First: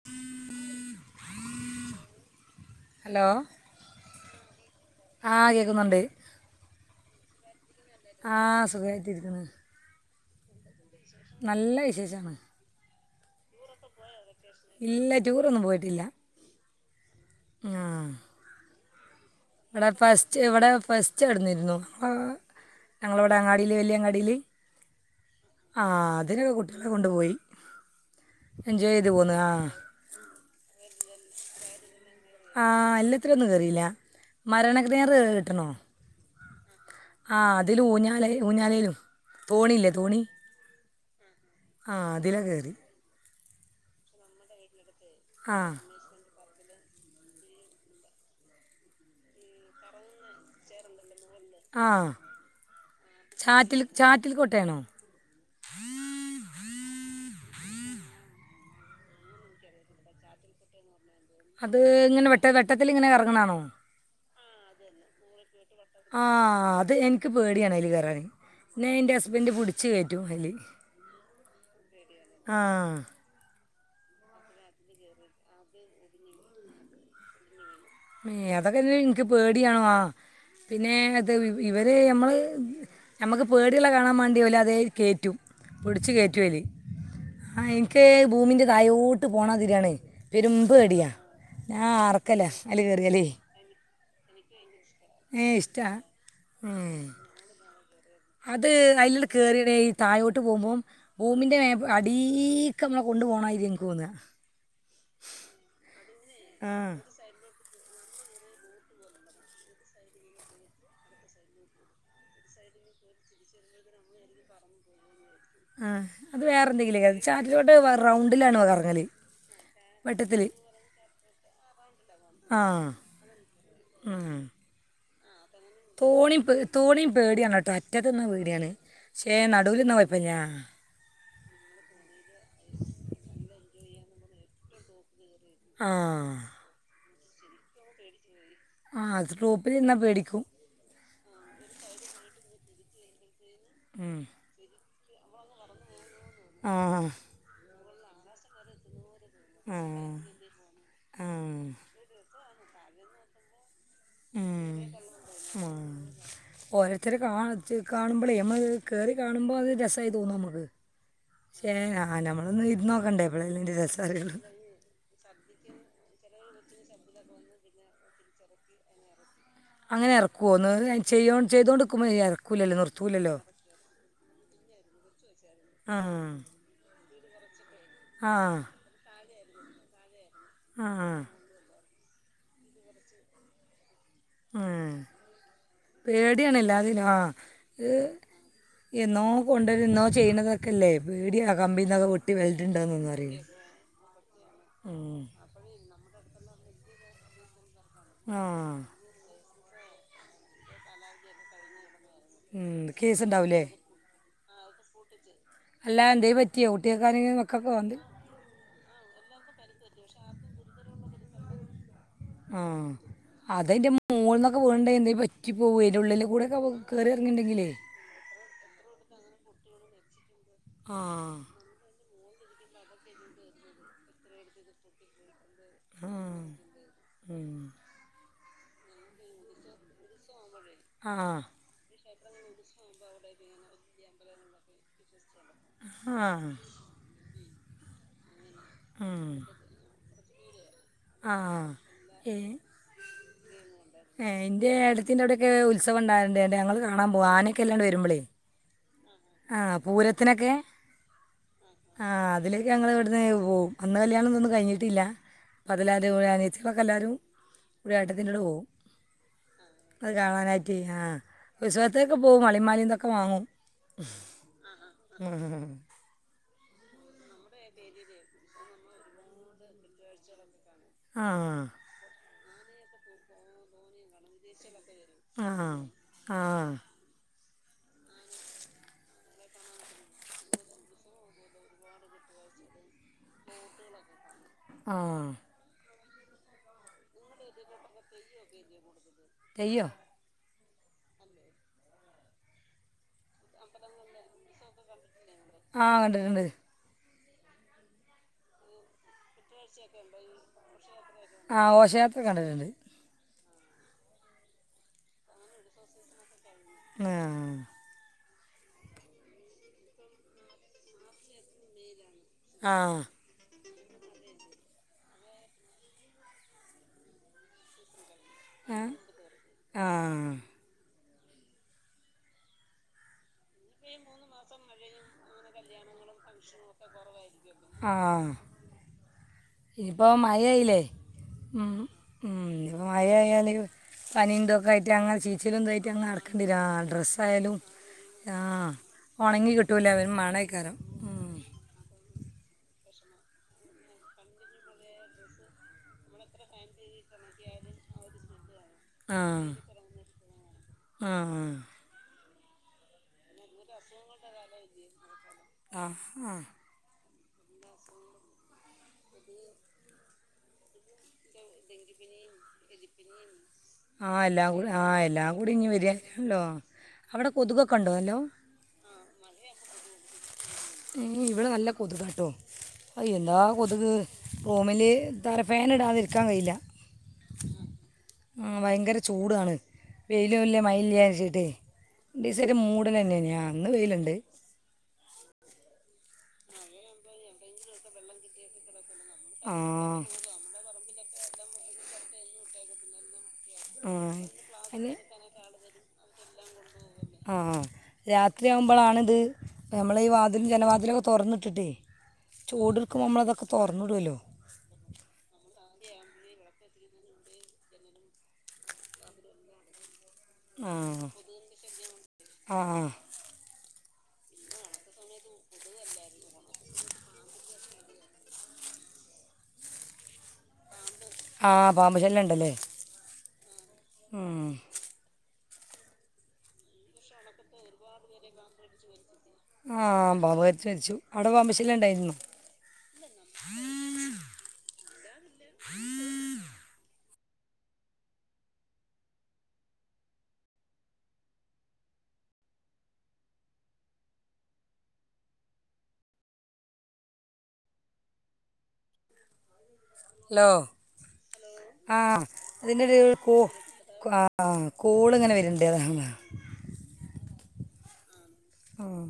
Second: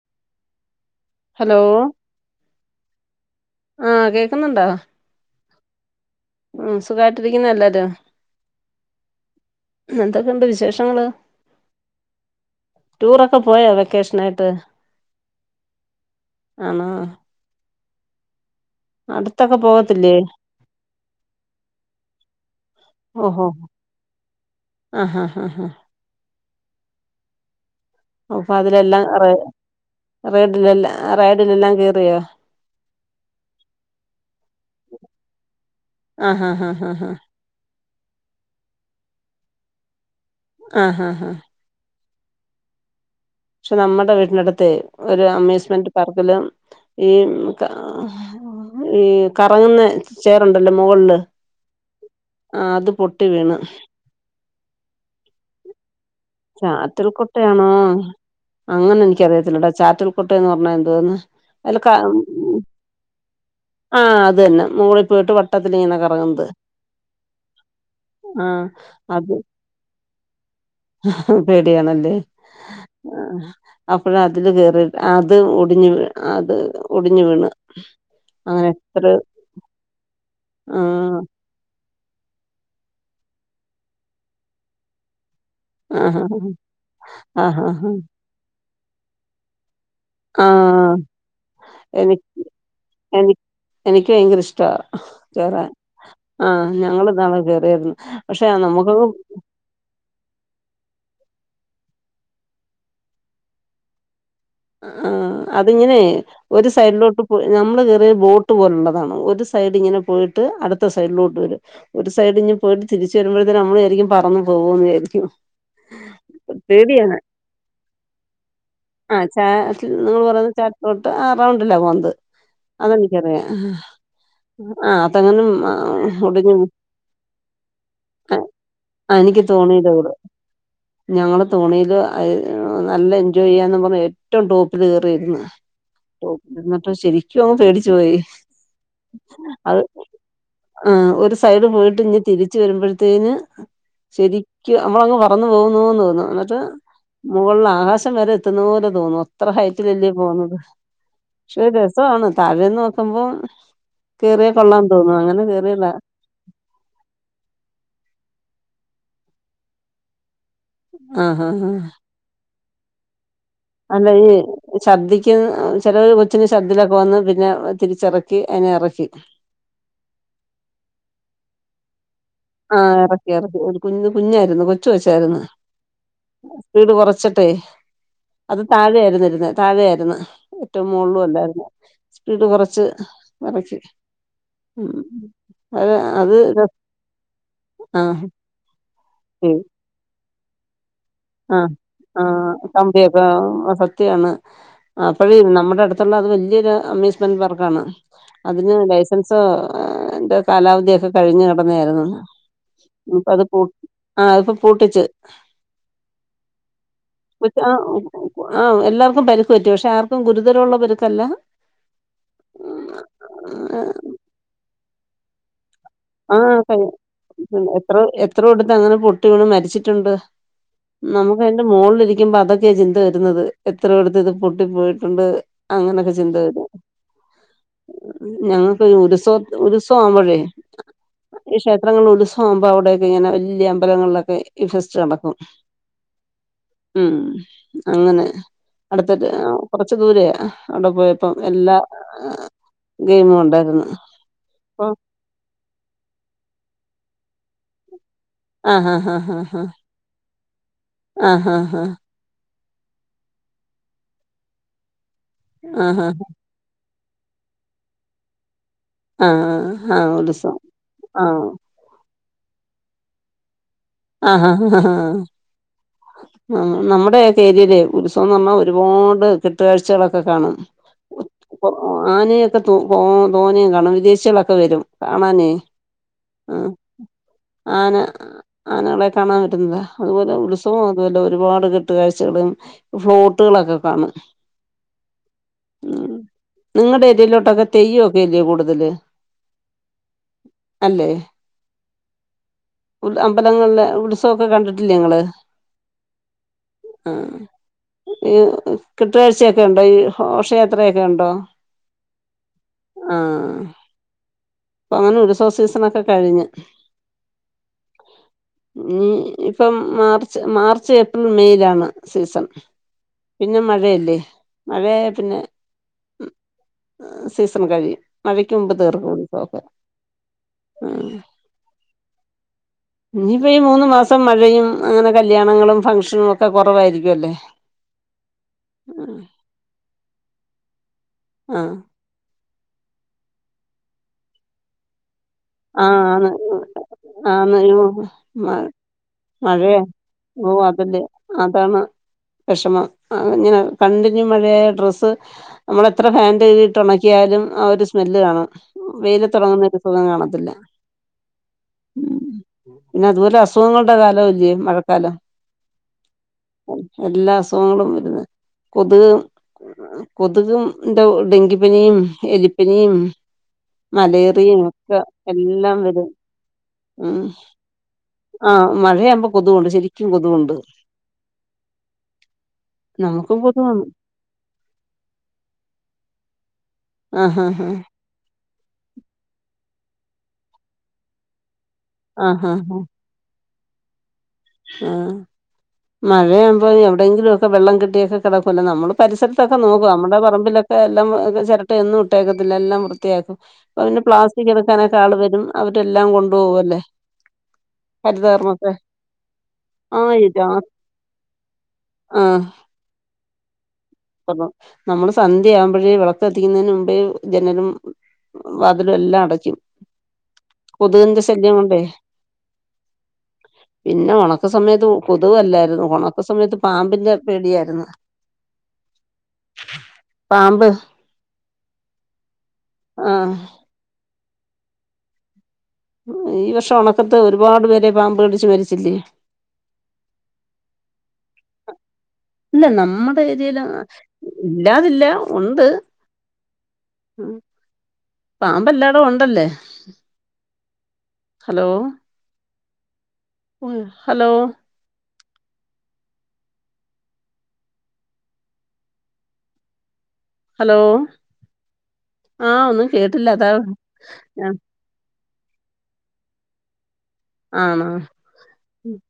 [inaudible] Hello hello ആഹ് കേക്ക്ന്ന്ണ്ടോ ആഹ് കേക്കുന്നുണ്ട് ഉം സുഖായിട്ടിരിക്യുന്നോ എല്ലാരും ആഹ് സുഖായിട്ടിരിക്ക്ണ് എന്തൊക്കെയുണ്ട് നല്ല വിശേഷാണ് റ്റൂറൊക്കെ പോയോ വെക്കേഷനായിട്ട് ഇല്ല ടൂറൊന്നും ആണോ ആഹ് അട്ത്തൊക്കെ ഇവടെ ഫെസ്റ്റ് ഇവടെ ഫെസ്റ്റ് നടന്നിര്ന്നു ഞങ്ങളെ വടെ ഓഹോ അങ്ങാടില് വെല്യ അങ്ങാടില് ആഹ് ആഹ് ആഹ് ആഹ് ആ അതിന്കു ട്ട്യാളേം കൊണ്ടുപോയി എൻജോയ്ത് പോന്ന് ആഹ് റെയ്ഡിലെല്ലാം റയ്ഡിലെല്ലാം കേറിയോ ആ എല്ലത്തിലൊന്നും കേറില്ല മരണ [unintelligible] കേട്ട്ണോ ആഹ് ആഹ് ആഹ് ആഹ് ആ അതില് ഊഞ്ഞാലേ ഊഞ്ഞാലേലും തോണില്ലേ തോണി ആഹ് ഹഹ ആഹ് അതില കേറി പക്ഷെ നമ്മടെ വീട്ടിനടുത്തെ ഒരു ആ അമ്യൂസ്മെന്റ് പാർക്കിലും ഈ ഈ കറങ്ങുന്ന ചെയറുണ്ടല്ലോ മുകൾല് ആ ആഹ് അത് പൊട്ടി വീണ് ചാറ്റിൽ ചാറ്റിൽ കോട്ടേണോ ചാറ്റൽ കൊട്ടയാണോ അങ്ങനെ എനിക്കറിയത്തില്ലെടാ ചാറ്റൽകൊട്ട ന്ന് പർഞ്ഞാ എന്തോന്ന് അത് ഇങ്ങനെ വെ വെട്ടത്തിലിങ്ങനെ എറങ്ങണാണോ ആഹ് അത് തന്നെ മുകളി പോയിട്ട് വട്ട് ആഹ് അത് എൻക്ക് പേടിയാണ് അയ്ല് കേറാന് ആഹ് ന്നെ ന്റെ അത് ഹസ്ബന്റ് പിടി ച്ച് കേറ്റും അയ്ല് പേടിയാണല്ലേ ആഹ് അപ്പഴാ അതില് കേറി അത് ഒടിഞ്ഞ് വീണ് അത് ഒടിഞ്ഞു വീണ് എ അങ്ങനെ അതൊക്കൊര് എത്ര ഇൻക്ക് പേടിയാ ആ പിന്നെ ആഹ് അത് ഇവര് നമ്മള് നമ്മുക്ക് പേടിള്ളത് കാണാൻ വേണ്ടി [unintelligible] കയറ്റു പിടിച്ചു ആഹ് കയറ്റും അയ്ല് ആഹ് ആഹ് എനിക്ക് ഭൂമിന്റെ തായോട്ട് പോണമാതിരിയാണ് ആഹ് [unintelligible] ഞാൻ എനി ആർക്കല എനി എനിക്ക് ഭയങ്കര ഇഷ്ട ഏ കേറാൻ ആഹ് ഞങ്ങള് ഇഷ്ടമാണ് ഇന്നാള് കേറിയാരുന്ന് അത് അയ്ല് [unintelligible] തഴോട്ട് പോകുമ്പം ഭൂമിൻ്റെ മേ അടീക്കമ്മളെ കൊണ്ടു പോണമായിരി എനിക്ക് തോന്ന് ആഹ് അതിങ്ങനെ ഒരു ആ സൈഡിലോട്ട് നമ്മള് കയറിയത് ബോട്ട് പോലുള്ളതാണ് ഒരു സൈഡ് ഇങ്ങനെ പോയിട്ട് അടുത്ത സൈഡിലോട്ട് വരും ഒരു സൈഡ് ഇഞ്ഞ് പോയിട്ട് തിരിച്ച് വരുമ്പോഴത്തിന് നമ്മള് വിചാരിക്കും പറന്ന് പോകുന്ന് വിചാരിക്കും ആഹ് അത് വേറെ എന്തെങ്കിലും പേടിയാണ് [unintelligible] ചാറ്റിലോട്ട് റൗണ്ടിലാണ് കറങ്ങല് ആഹ് ചാറ്റിൽ നിങ്ങൾ പറയുന്ന ചാറ്റിലോട്ട് ആഹ് റൗണ്ടിലാ പോന്നത് ആ അതെനിക്കറിയാം ഉം. ആഹ് [unintelligible] തോണിയും പേ ഒടിഞ്ഞു തോണിയും പേടിയാണ് കേട്ടോ അറ്റത്ത് നിന്നാ പേടിയാണ് ആഹ് പക്ഷേ എനിക്ക് നടുവില് തോണിയിലാ നിന്നാ പോയത് കുഴപ്പമില്ല ഞങ്ങള് തോണിയില് നല്ല എൻജോയ് ചെയ്യാന്ന് പറഞ്ഞ് ഏറ്റവും ടോപ്പിൽ കേറിയിരുന്ന് ആഹ് എന്നിട്ട് ശരിക്കും അങ്ങ് പേടിച്ചു പോയി ആ ടോപ്പിൽ അത് നിന്നാൽ പേടിക്കും ആഹ് ഒരു സൈഡ് പോയിട്ട് ഇഞ്ഞ് തിരിച്ച് വരുമ്പോഴ്ത്തേന് ഉം. ശരി നമ്മളങ്ങ് പറന്നു പോകുന്നൂന്ന് തോന്നും എന്നിട്ട് ആ മുകളില് ആകാശം വരെ എത്തുന്നത് പോലെ തോന്നും അത്ര ആ ഹൈറ്റിലല്ലേ പോകുന്നത് പക്ഷെ ആ രസമാണ് താഴേന്ന് നോക്കുമ്പോ കേറിയാ ഉം കൊള്ളാൻ തോന്നും അങ്ങനെ ആഹ് കേറിയതാ ഓരോരുത്തര് കാ കാണുമ്പോളേ നമ്മളത് കേറി കാണുമ്പോ അത് രസായി തോന്നും നമ്മക്ക് ആഹ് ആഹ് ക്ഷേ ആഹ് നമ്മളൊന്ന് ഇരുന്ന് നോക്കണ്ടേ എപ്പോഴല്ലേ അതിൻ്റെ രസം അറിയുള്ളൂ [unintelligible] ഛർദ്ദിക്കുന്ന് ചിലര് കൊച്ചിന് ചർദ്ദിലൊക്കെ വന്ന് പിന്നെ തിരിച്ചിറക്കി അതിനെ ഇറക്കി അങ്ങനെ ഇറക്കോന്ന് ചെയ്യ ചെയ്തോണ്ട് നിക്കുമ്പോൾ [unintelligible] ആഹ് ഇറക്കി ഇറക്കി ഒരു കുഞ്ഞ് കുഞ്ഞായിരുന്നു കൊച്ചു കൊച്ചായിരുന്നു ആ സ്പീഡ് കുറച്ചട്ടെ ആ അത് താഴെ ആയിരുന്നു ഇരുന്നെ താഴെയായിരുന്നു ഏറ്റവും ആ മോളിലും അല്ലായിരുന്നു സ്പീഡ് കുറച്ച് ഇറക്കി ഉം ആഹ് അത് അത് പേടിയാണ് എല്ലാതിനും ആഹ് ഇത് ആഹ് എന്നോ കൊണ്ടുവരു എന്നോ ചെയ്യുന്നതൊക്കെ ക്കെല്ലേ പേടിയ ആഹ് കമ്പിന്നൊക്കെ പൊട്ടി ആഹ് [unintelligible] കമ്പിയൊക്കെ അറിയില്ല സത്യാണ് ഉം. അപ്പഴേ നമ്മുടെ അടുത്തുള്ള അത് വല്യൊരു അമ്യൂസ്മെന്റ് പാർക് ആണ് ആ അതിന് ലൈ [unintelligible] അതിന്റെ കാലാവധിയൊക്കെ കഴിഞ്ഞു കിടന്നതായിരുന്നു കേസ് ഇനിപ്പോ അത് പൂ ഉണ്ടാവില്ലേ ആഹ് അതിപ്പൊ പൂട്ടിച്ച് അല്ലാ എന്തേലും പറ്റ് [unintelligible] ആഹ് ആഹ് എല്ലാർക്കും പരുക്ക് പറ്റി പക്ഷെ ആർക്കും ഗുരുതരമുള്ള പരുക്കല്ല ആഹ് അതയിന്റെ മോളിന്നൊക്കെ വീണ് ട്ട്ണ്ടെങ്കി എന്തേലും പറ്റ് പറ്റി [unintelligible] അയ്‌ന്റെ ഉള്ളിൽ കൂടൊക്കെ നമ്മക്ക് കേറി ഇറങ്ങുണ്ടങ്കിലേ എത്രോട്ത് അങ്ങനെ പൊട്ടി വീണ് മരിച്ചിട്ടുണ്ട് ആ നമ്മുക്ക് അതിന്റെ മോളിലിരിക്കുമ്പോ അതൊക്കെയ ചിന്ത വരുന്നത് എത്രയോട്ത്ത് ഇത് പൊട്ടി പോയിട്ടുണ്ട് ആ അങ്ങനൊക്കെ ചിന്ത വരും ഉം. ഞങ്ങൾക്ക് ഉത്സ ഉത്സവം ആവുമ്പോഴേ ആഹ് ഈ ക്ഷേത്രങ്ങള്ല് ഉത്സവം ആവുമ്പോ അവിടെയൊക്കെ ഇങ്ങനെ വെല്ല്യ അമ്പലങ്ങള്ലൊക്കെ ഈ ഫെസ്റ്റ് നടക്കും ആഹ് ഉം അങ്ങനെ ഉം. അടുത്തിട്ട് ആഹ് കൊറച്ച് ദൂരയാ അവ്ടെ പോയപ്പോ ആ എല്ലാ ഏ ഏഹ് ഗെയിമും ഒണ്ടായിരുന്നു ഇപ്പോ ഇതിന്റെ എവ്ടൊക്കെ ഉത്സവം ഇണ്ടാവല്ണ്ട് [unintelligible] ഞങ്ങള് കാണാൻ പോവും ആനക്കെ ഈയില്ലാണ്ട് വെരുമ്പളേ ആഹ് ആഹ് ആഹ് ആഹ് പൂരത്തിനൊക്കെ ആഹ് അതില് ഞങ്ങള് ഇവെട്ന്ന് പോവും അന്ന് കല്യാണം ഇതൊന്നും കഴിഞ്ഞിട്ടില്ല [unintelligible] അനിയ ആഹ് ആഹ് [unintelligible] എല്ലാരും ഇവെടെ ഏട്ടത്തിൻ്റോടെ പോവും ആഹ് അത് ആഹ് ഉത്സവം കാണാനായിറ്റെ ആഹ് ഉത്സവത്തിനൊക്കെ പോവും വളിം മാലിം ഇതൊക്കെ വാങ്ങും ആഹ് ആഹ് ആഹ് ഉം. നമ്മുടെക്കെ ഏരിയിലെ ഉത്സവന്ന് പറഞ്ഞാ ഒരി ഒരുപാട് കെട്ടുകാഴ്ചകളൊക്കെ കാണും ആഹ് ഇപ്പൊ ആനയൊക്കെ തൊ തോ തോനെ കാണാ വിദേ ശ്യളൊക്കെ വരും ആ കാണാനേ ആ ആഹ് ആന ആനകളെ കാണാൻ വെരുന്നതാ അതുപോലെ ഉത്സവം അതുപോലെ ഒരുപാട് കെട്ടുകാഴ്ചകളും ഫ്ലോട്ടുകളൊക്കെ കാണും ആ ഉം നിങ്ങടെ ഏരിയിലോട്ടൊക്കെ തെയ്യൊക്കെയല്ലേ കൂടുതല് തെയ്യോ അല്ലേ അമ്പലങ്ങള്ലെ ഉത്സവൊക്കെ കണ്ടിട്ടില്ലേ ഇങ്ങള് ആഹ് കണ്ടിട്ടുണ്ട് ആഹ് ഈ [unintelligible] കെട്ടുകാഴ്ചയൊക്കെയുണ്ടോ ഈ ഹോഷയാത്രയൊക്കെയുണ്ടോ ആ ഘോഷയാത്ര കണ്ടിട്ടുണ്ട് ആഹ് ഇപ്പോ അങ്ങനെ ഉത്സവ സീസണൊക്കെ കഴിഞ്ഞ് ങാഹ് ഉം ഇഞ്ഞ്പ്പം മാർച്ച് മാർച്ച് ഏപ്രിൽ മേയിലാണ് സീസൺ ആ പിന്നെ മഴയല്ലേ മഴയായ പിന്നെ ഉം ഏഹ് സീസൺ കഴിയും മഴയ്ക്ക് മുമ്പ് ഏ? തീർക്കും ഉത്സവൊക്കെ ആ ആഹ് ഇനിയിപ്പം ഈ മൂന്ന് മാസം മഴയും അങ്ങനെ കല്യാണങ്ങളും ഫംഗ്ഷനും ഒക്കെ കൊറവായിരിക്ക്യും അല്ലേ ആഹ് ഇനിപ്പം മഴയായില്ലേ ഉം ആഹ് ഉം ഇഞ്ഞ്പ്പം മഴയായാല് പനിം ഇതൊക്കെ ആയിട്ട് അങ്ങനെ ചീ ച്ചിലും ഇതായിട്ട് അങ്ങ് നടക്കണ്ട് രാ ഡ്രസ്സായാലും ഉം ആഹ് ഒണങ്ങി കിട്ടൂല്ല ഒര് മണേക്കാരം ല് അതാണോ വെഷമം ആഹ് ഇഞ്ഞ്ന്നാല് കണ്ടിന്യൂ മഴയായാ ഡ്രസ്സ് അമ്മള് എത്ര ഫാന്റെ കീഴ്ട്ട് ഒണ ക്കിയാലും ആ ഒരു സ്മെല്ല് കാണും വെയിലത്ത് ആഹ് ഒണങ്ങുന്ന ഒരു സുഖം കാണ ആഹ് ഉം പിന്നെ അതുപോലെ അസുഖങ്ങള്ടെ കാലമല്ലേ മഴക്കാലം ആഹ് എല്ലാ അസുഖങ്ങളും വരുന്നെ കൊതുക് ഉം ആഹ് കൊതുകും ഇണ്ടാവും ഡെങ്കിപ്പനിയും എലിപ്പനിയും മലേറിയയും ഒക്കെ കൂടിങ്ങ് എല്ലാം വരും. വെര്യാണല്ലോ ഉം അവിടെ കൊതുകൊക്കെ ഉണ്ടോ നല്ലോം ആഹ് മഴയാവുമ്പോ കൊതുകുണ്ട് ശരിക്കും കൊതുകുണ്ട് ഏഹ് ഇവിടെ നല്ല കൊതുകാട്ടോ അയ് നമുക്കും എന്താ കൊതുകാണ് കൊതുക് റൂമില് തല ഫാന് ഇടാതെ ഇരിക്കാൻ കഴിയില്ല ആഹ് ആഹ് ആഹ് ആഹ് ഭയങ്കര ചൂടാണ് വെയിലുല്ലേ മഴലാര്ച്ചിട്ടേ ഒരീസം ആഹ് ഒര് ആഹ് ആഹ് മൂടല് തന്നേനി ആഹ് ഇന്ന് വെയില്ണ്ട് ആഹ് മഴയാവുമ്പോ എവിടെയെങ്കിലും ഒക്കെ വെള്ളം കെട്ടിയൊക്കെ കിടക്കൂലെ നമ്മള് പരിസരത്തൊക്കെ നോക്കും ആഹ് നമ്മുടെ പറമ്പിലൊക്കെ എല്ലാം ചിരട്ട് എന്നും ഇട്ടേക്കത്തില്ല എല്ലാം വൃത്തിയാക്കും. ഇപ്പ പിന്നെ ആഹ് പ്ലാസ്റ്റിക് അതിന് എടുക്കാനൊക്കെ ആള്വരും അവരെല്ലാം കൊണ്ടുപോവല്ലേ ആഹ് രാത്രി ആവുമ്പോളാണിത് ഇപ്പ നമ്മള് ഈ ആഹ് വാതിലും രാ ജനവാതിലും ഒക്കെ തുറന്നിട്ടിട്ടേ ആഹ് ചൂട് എടുക്കുമ്പോ നമ്മള് ഇതൊക്കെ തുറന്ന് ഇടുവല്ലോ നമ്മള് സന്ധ്യ ആവുമ്പഴേ വിളക്കത്തിക്കുന്നതിന് മുമ്പേ ജനലും വാതിലും എല്ലാം അടച്ചു ആ കൊതുകിന്റെ ശല്യം കൊണ്ടേ ആ പിന്നെ ഉണക്ക സമയത്ത് കൊതുവല്ലായിരുന്നു ഉണക്ക സമയത്ത് പാമ്പിന്റെ പേടിയായിരുന്നു പാമ്പ് ആഹ് പാമ്പ്ശല്യംൻണ്ടല്ലേ.. ആഹ് ഉം ഈ വർഷം ഉണക്കത്ത് ഒരുപാട് പേരെ പാമ്പ് കടിച്ച്മരിച്ചില്ലേ ആഹ് പാമ്പ് കരിച്ചു മരിച്ചു അവിടെ പാമ്പശല്ല്യംൻണ്ടായിരുന്നു ഇല്ല നമ്മടെ ഏരേ ലാ ഇല്ലാതില്ല ഉണ്ട് പാമ്പ് എല്ലാടും ഒണ്ടല്ലേ ഹലോ ഹലോ ഹലോ ആഹ് ഒന്നും ഇതിന്റെയടയിലൊരു കേട്ടില്ല കൊ അതാ കോള് ഇങ്ങനെ വര്ണ്ട് അതാണ്. ആണോ ആഹ്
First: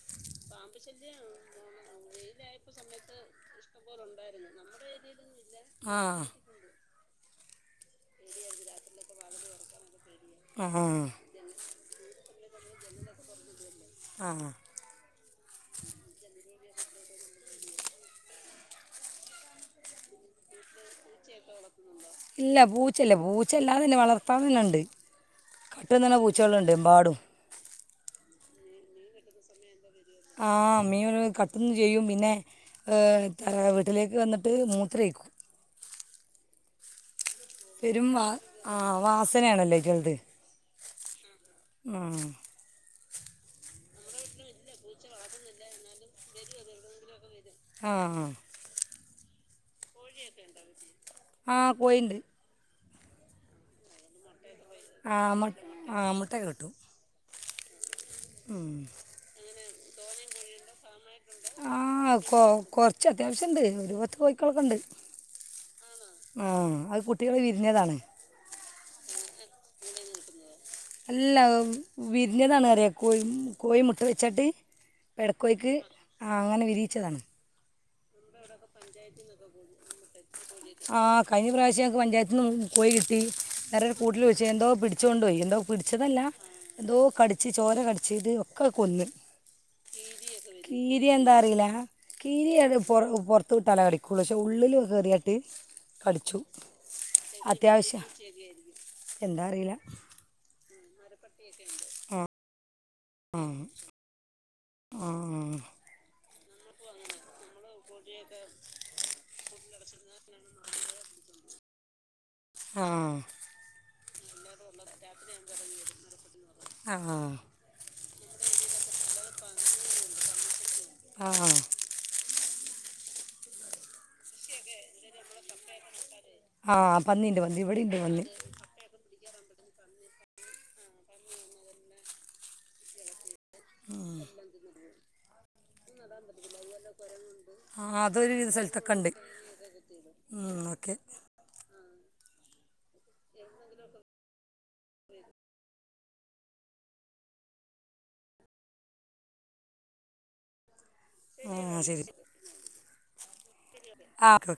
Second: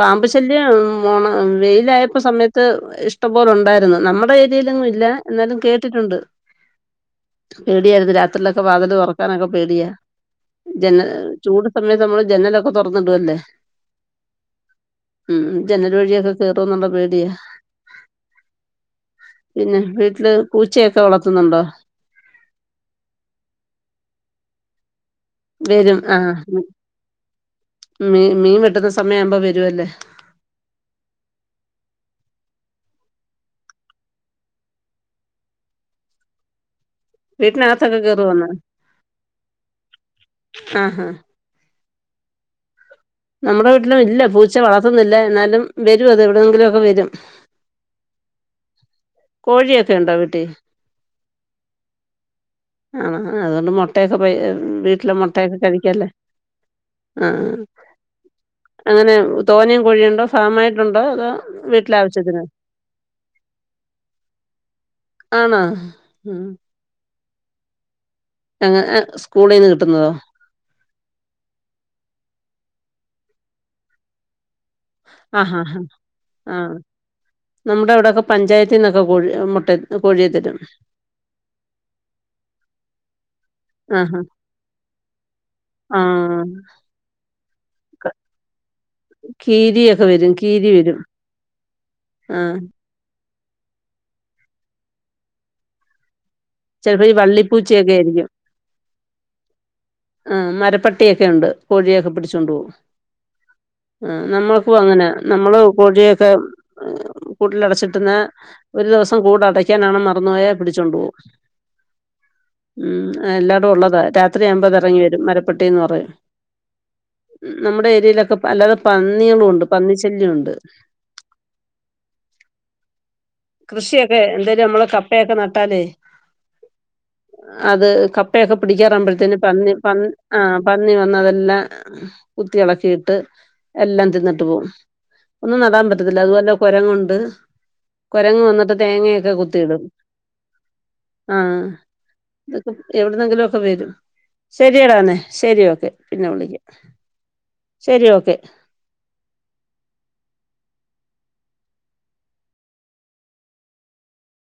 പാമ്പ് ശല്യം ഓണ വെയിലായപ്പോ സമയത്ത് ഇഷ്ടംപോലെ ഉണ്ടായിരുന്നു നമ്മടെ ഏരിയിലൊന്നും ഇല്ല എന്നാലും ആ കേട്ടിട്ടുണ്ട് പേടിയായിരുന്നു രാത്രിയിലൊക്കെ വാതില് തുറക്കാനൊക്കെ പേടിയാ ആ ജന ചൂട് സമയത്ത് നമ്മള് ജനലൊക്കെ തുറന്ന് ടുവല്ലേ ആ ഉം ജനൽ വഴിയൊക്കെ കേറുംന്നുള്ള പേടിയാ പിന്നെ വീട്ടില് പൂച്ചയൊക്കെ വളർത്തുന്നുണ്ടോ ഇല്ല പൂച്ചല്ലേ പൂച്ചല്ലാതെ തന്നെ വളർത്താൽ തന്നെ ഉണ്ട്. വരും വ്ടങ്ങനെ ആ പൂച്ചളുണ്ട് എമ്പാടും മീ മീൻ വെട്ടുന്ന സമയാവുമ്പോവരുംല്ലേ ആഹ് മീൻ കത്തും ചെയ്യും പിന്നെ അഹ് തറവാട്ടിലേക്ക് വന്നിട്ട് മൂത്രേയ്ക്കും. വീട്ടിനകത്തൊക്കെ പെരും കേറുവോന്ന് വാസനേണല്ലോ ചെലത് ആഹാ നമ്മുടെ വീട്ടിലും ഇല്ല പൂച്ച വളർത്തുന്നില്ല എന്നാലും വരും അത് എവിടെന്നെങ്കിലും ഒക്കെ വരും. ആഹാ കോഴിയൊക്കെണ്ടോ വീട്ടിൽ ആ കോഴിയുണ്ട് ആഹ് അതോണ്ട്മൊ മുട്ടയൊക്കെ പോ വീട്ടിലെ ആ മുട്ട മുട്ടയൊക്കെ ആ കഴിക്കേല്ലൊ മുട്ടയൊക്കെ കിട്ടും ആഹ് ഉം. അങ്ങനെ തോന്നയും കോഴിയുണ്ടോ ഫാമായിട്ടുണ്ടോ അതോ വീട്ടിലെ ആവശ്യത്തിന് അത്യാവശ്യണ്ട് ഒരു പത്ത് കോഴക്കളൊക്കെ ഇണ്ട് ആണോ ഉം ആഹ് കുട്ടികള് വിരിഞ്ഞതാണ് ആഹാ സ്കൂളീന്ന് കിട്ടുന്നതോ അല്ല വിരിഞ്ഞതാണ് അറിയ കോഴി കോഴി മുട്ട വെച്ചാട്ട് പെടക്കോയ്ക്ക് അ അങ്ങനെ വിരിയിച്ചതാണ് നമ്മടെ ഇവിടെയൊക്കെ പഞ്ചായത്തീന്നൊക്കെ കോഴി മുട്ടേ കോഴിയെ തരും ആ കഴിഞ്ഞ പ്രാവശ്യം ഞങ്ങക്ക് പഞ്ചായത്തിന്നും കോയി കിട്ടി വേറെ ഒരു കൂട്ടി ആഹാ ൽ വച്ചിന്നു എന്തോ പിടിച്ചു കൊണ്ടോയി എന്തോ പിടിച്ചതല്ല ആഹ് എന്തോ കടിച്ച് ചോരകടിച്ച്ത് ഒക്കെ കൊന്ന് കീരിയൊക്കെ വരും വരും കീരി എന്താ അറീല ആഹ് കീരിഅത് പൊറു പൊർത്ത്ക്ക് തല കടിക്കുള്ളൂ പക്ഷേ ഉള്ളില് കേറി ഇട്ട് കടിച്ചു ചെലപ്പം ഈ വള്ളിപ്പൂച്ചയൊക്കെ അത്യാവശ്യം ആയിരിക്കും. എന്താ അറിയില്ല ആഹ് മരപ്പട്ടിയൊക്കെ ഉണ്ട് കോഴിയേക്കെ പിടിച്ചുകൊണ്ടു പോകും ആഹ് ആ നമ്മൾക്കും അങ്ങനാ നമ്മള് കോഴിയെയൊക്കെ കൂട്ടിലടച്ചിട്ടിരുന്നാ ഒരു ദിവസം കൂട് അടക്കാനെങ്ങാനും മറന്നുപോയാൽ പിടിച്ചോണ്ടു പോവും. ഉം എല്ലാടോം ഒള്ളതാ രാത്രി ആവുമ്പൊ അത് എറങ്ങി വരും മരപ്പട്ടിന്ന് പറയും ആ ഉം നമ്മുടെ ഏരിയയിലൊക്കെ അല്ലാതെ പന്നികളും ഒണ്ട് പന്നിശല്യോണ്ട് ആഹ് ആ കൃഷിയൊക്കെ എന്തേലും അമ്മള് കപ്പയൊക്കെ നട്ടാലേ ആഹ് പന്നിണ്ട് പന്നി ഇവിടെ ഇണ്ട് പന്നി പിടിക്കാറാവുമ്പഴ്ത്തേന് പന്നി പ ആ പന്നി വന്നതെല്ലാം കുത്തിയെളക്കിയിട്ട് എല്ലാം തിന്നിട്ട് പോവും ഒന്നും നടാൻ പറ്റത്തില്ല അതുപോലെ കുരങ്ങുണ്ട് ആ അതൊരു കുരങ്ങ് വന്നിട്ട് തേങ്ങയൊക്കെ കുത്തിയിടും ഉം ഓക്കെ ആഹ് അതൊക് എവിടുന്നെങ്കിലൊക്കെ വരും ശരിയടാ എന്നെ ശരി ഓക്കെ പിന്നെ വിളിക്കാം ശരി ഓക്കെ ആഹ് ശരി ആഹ്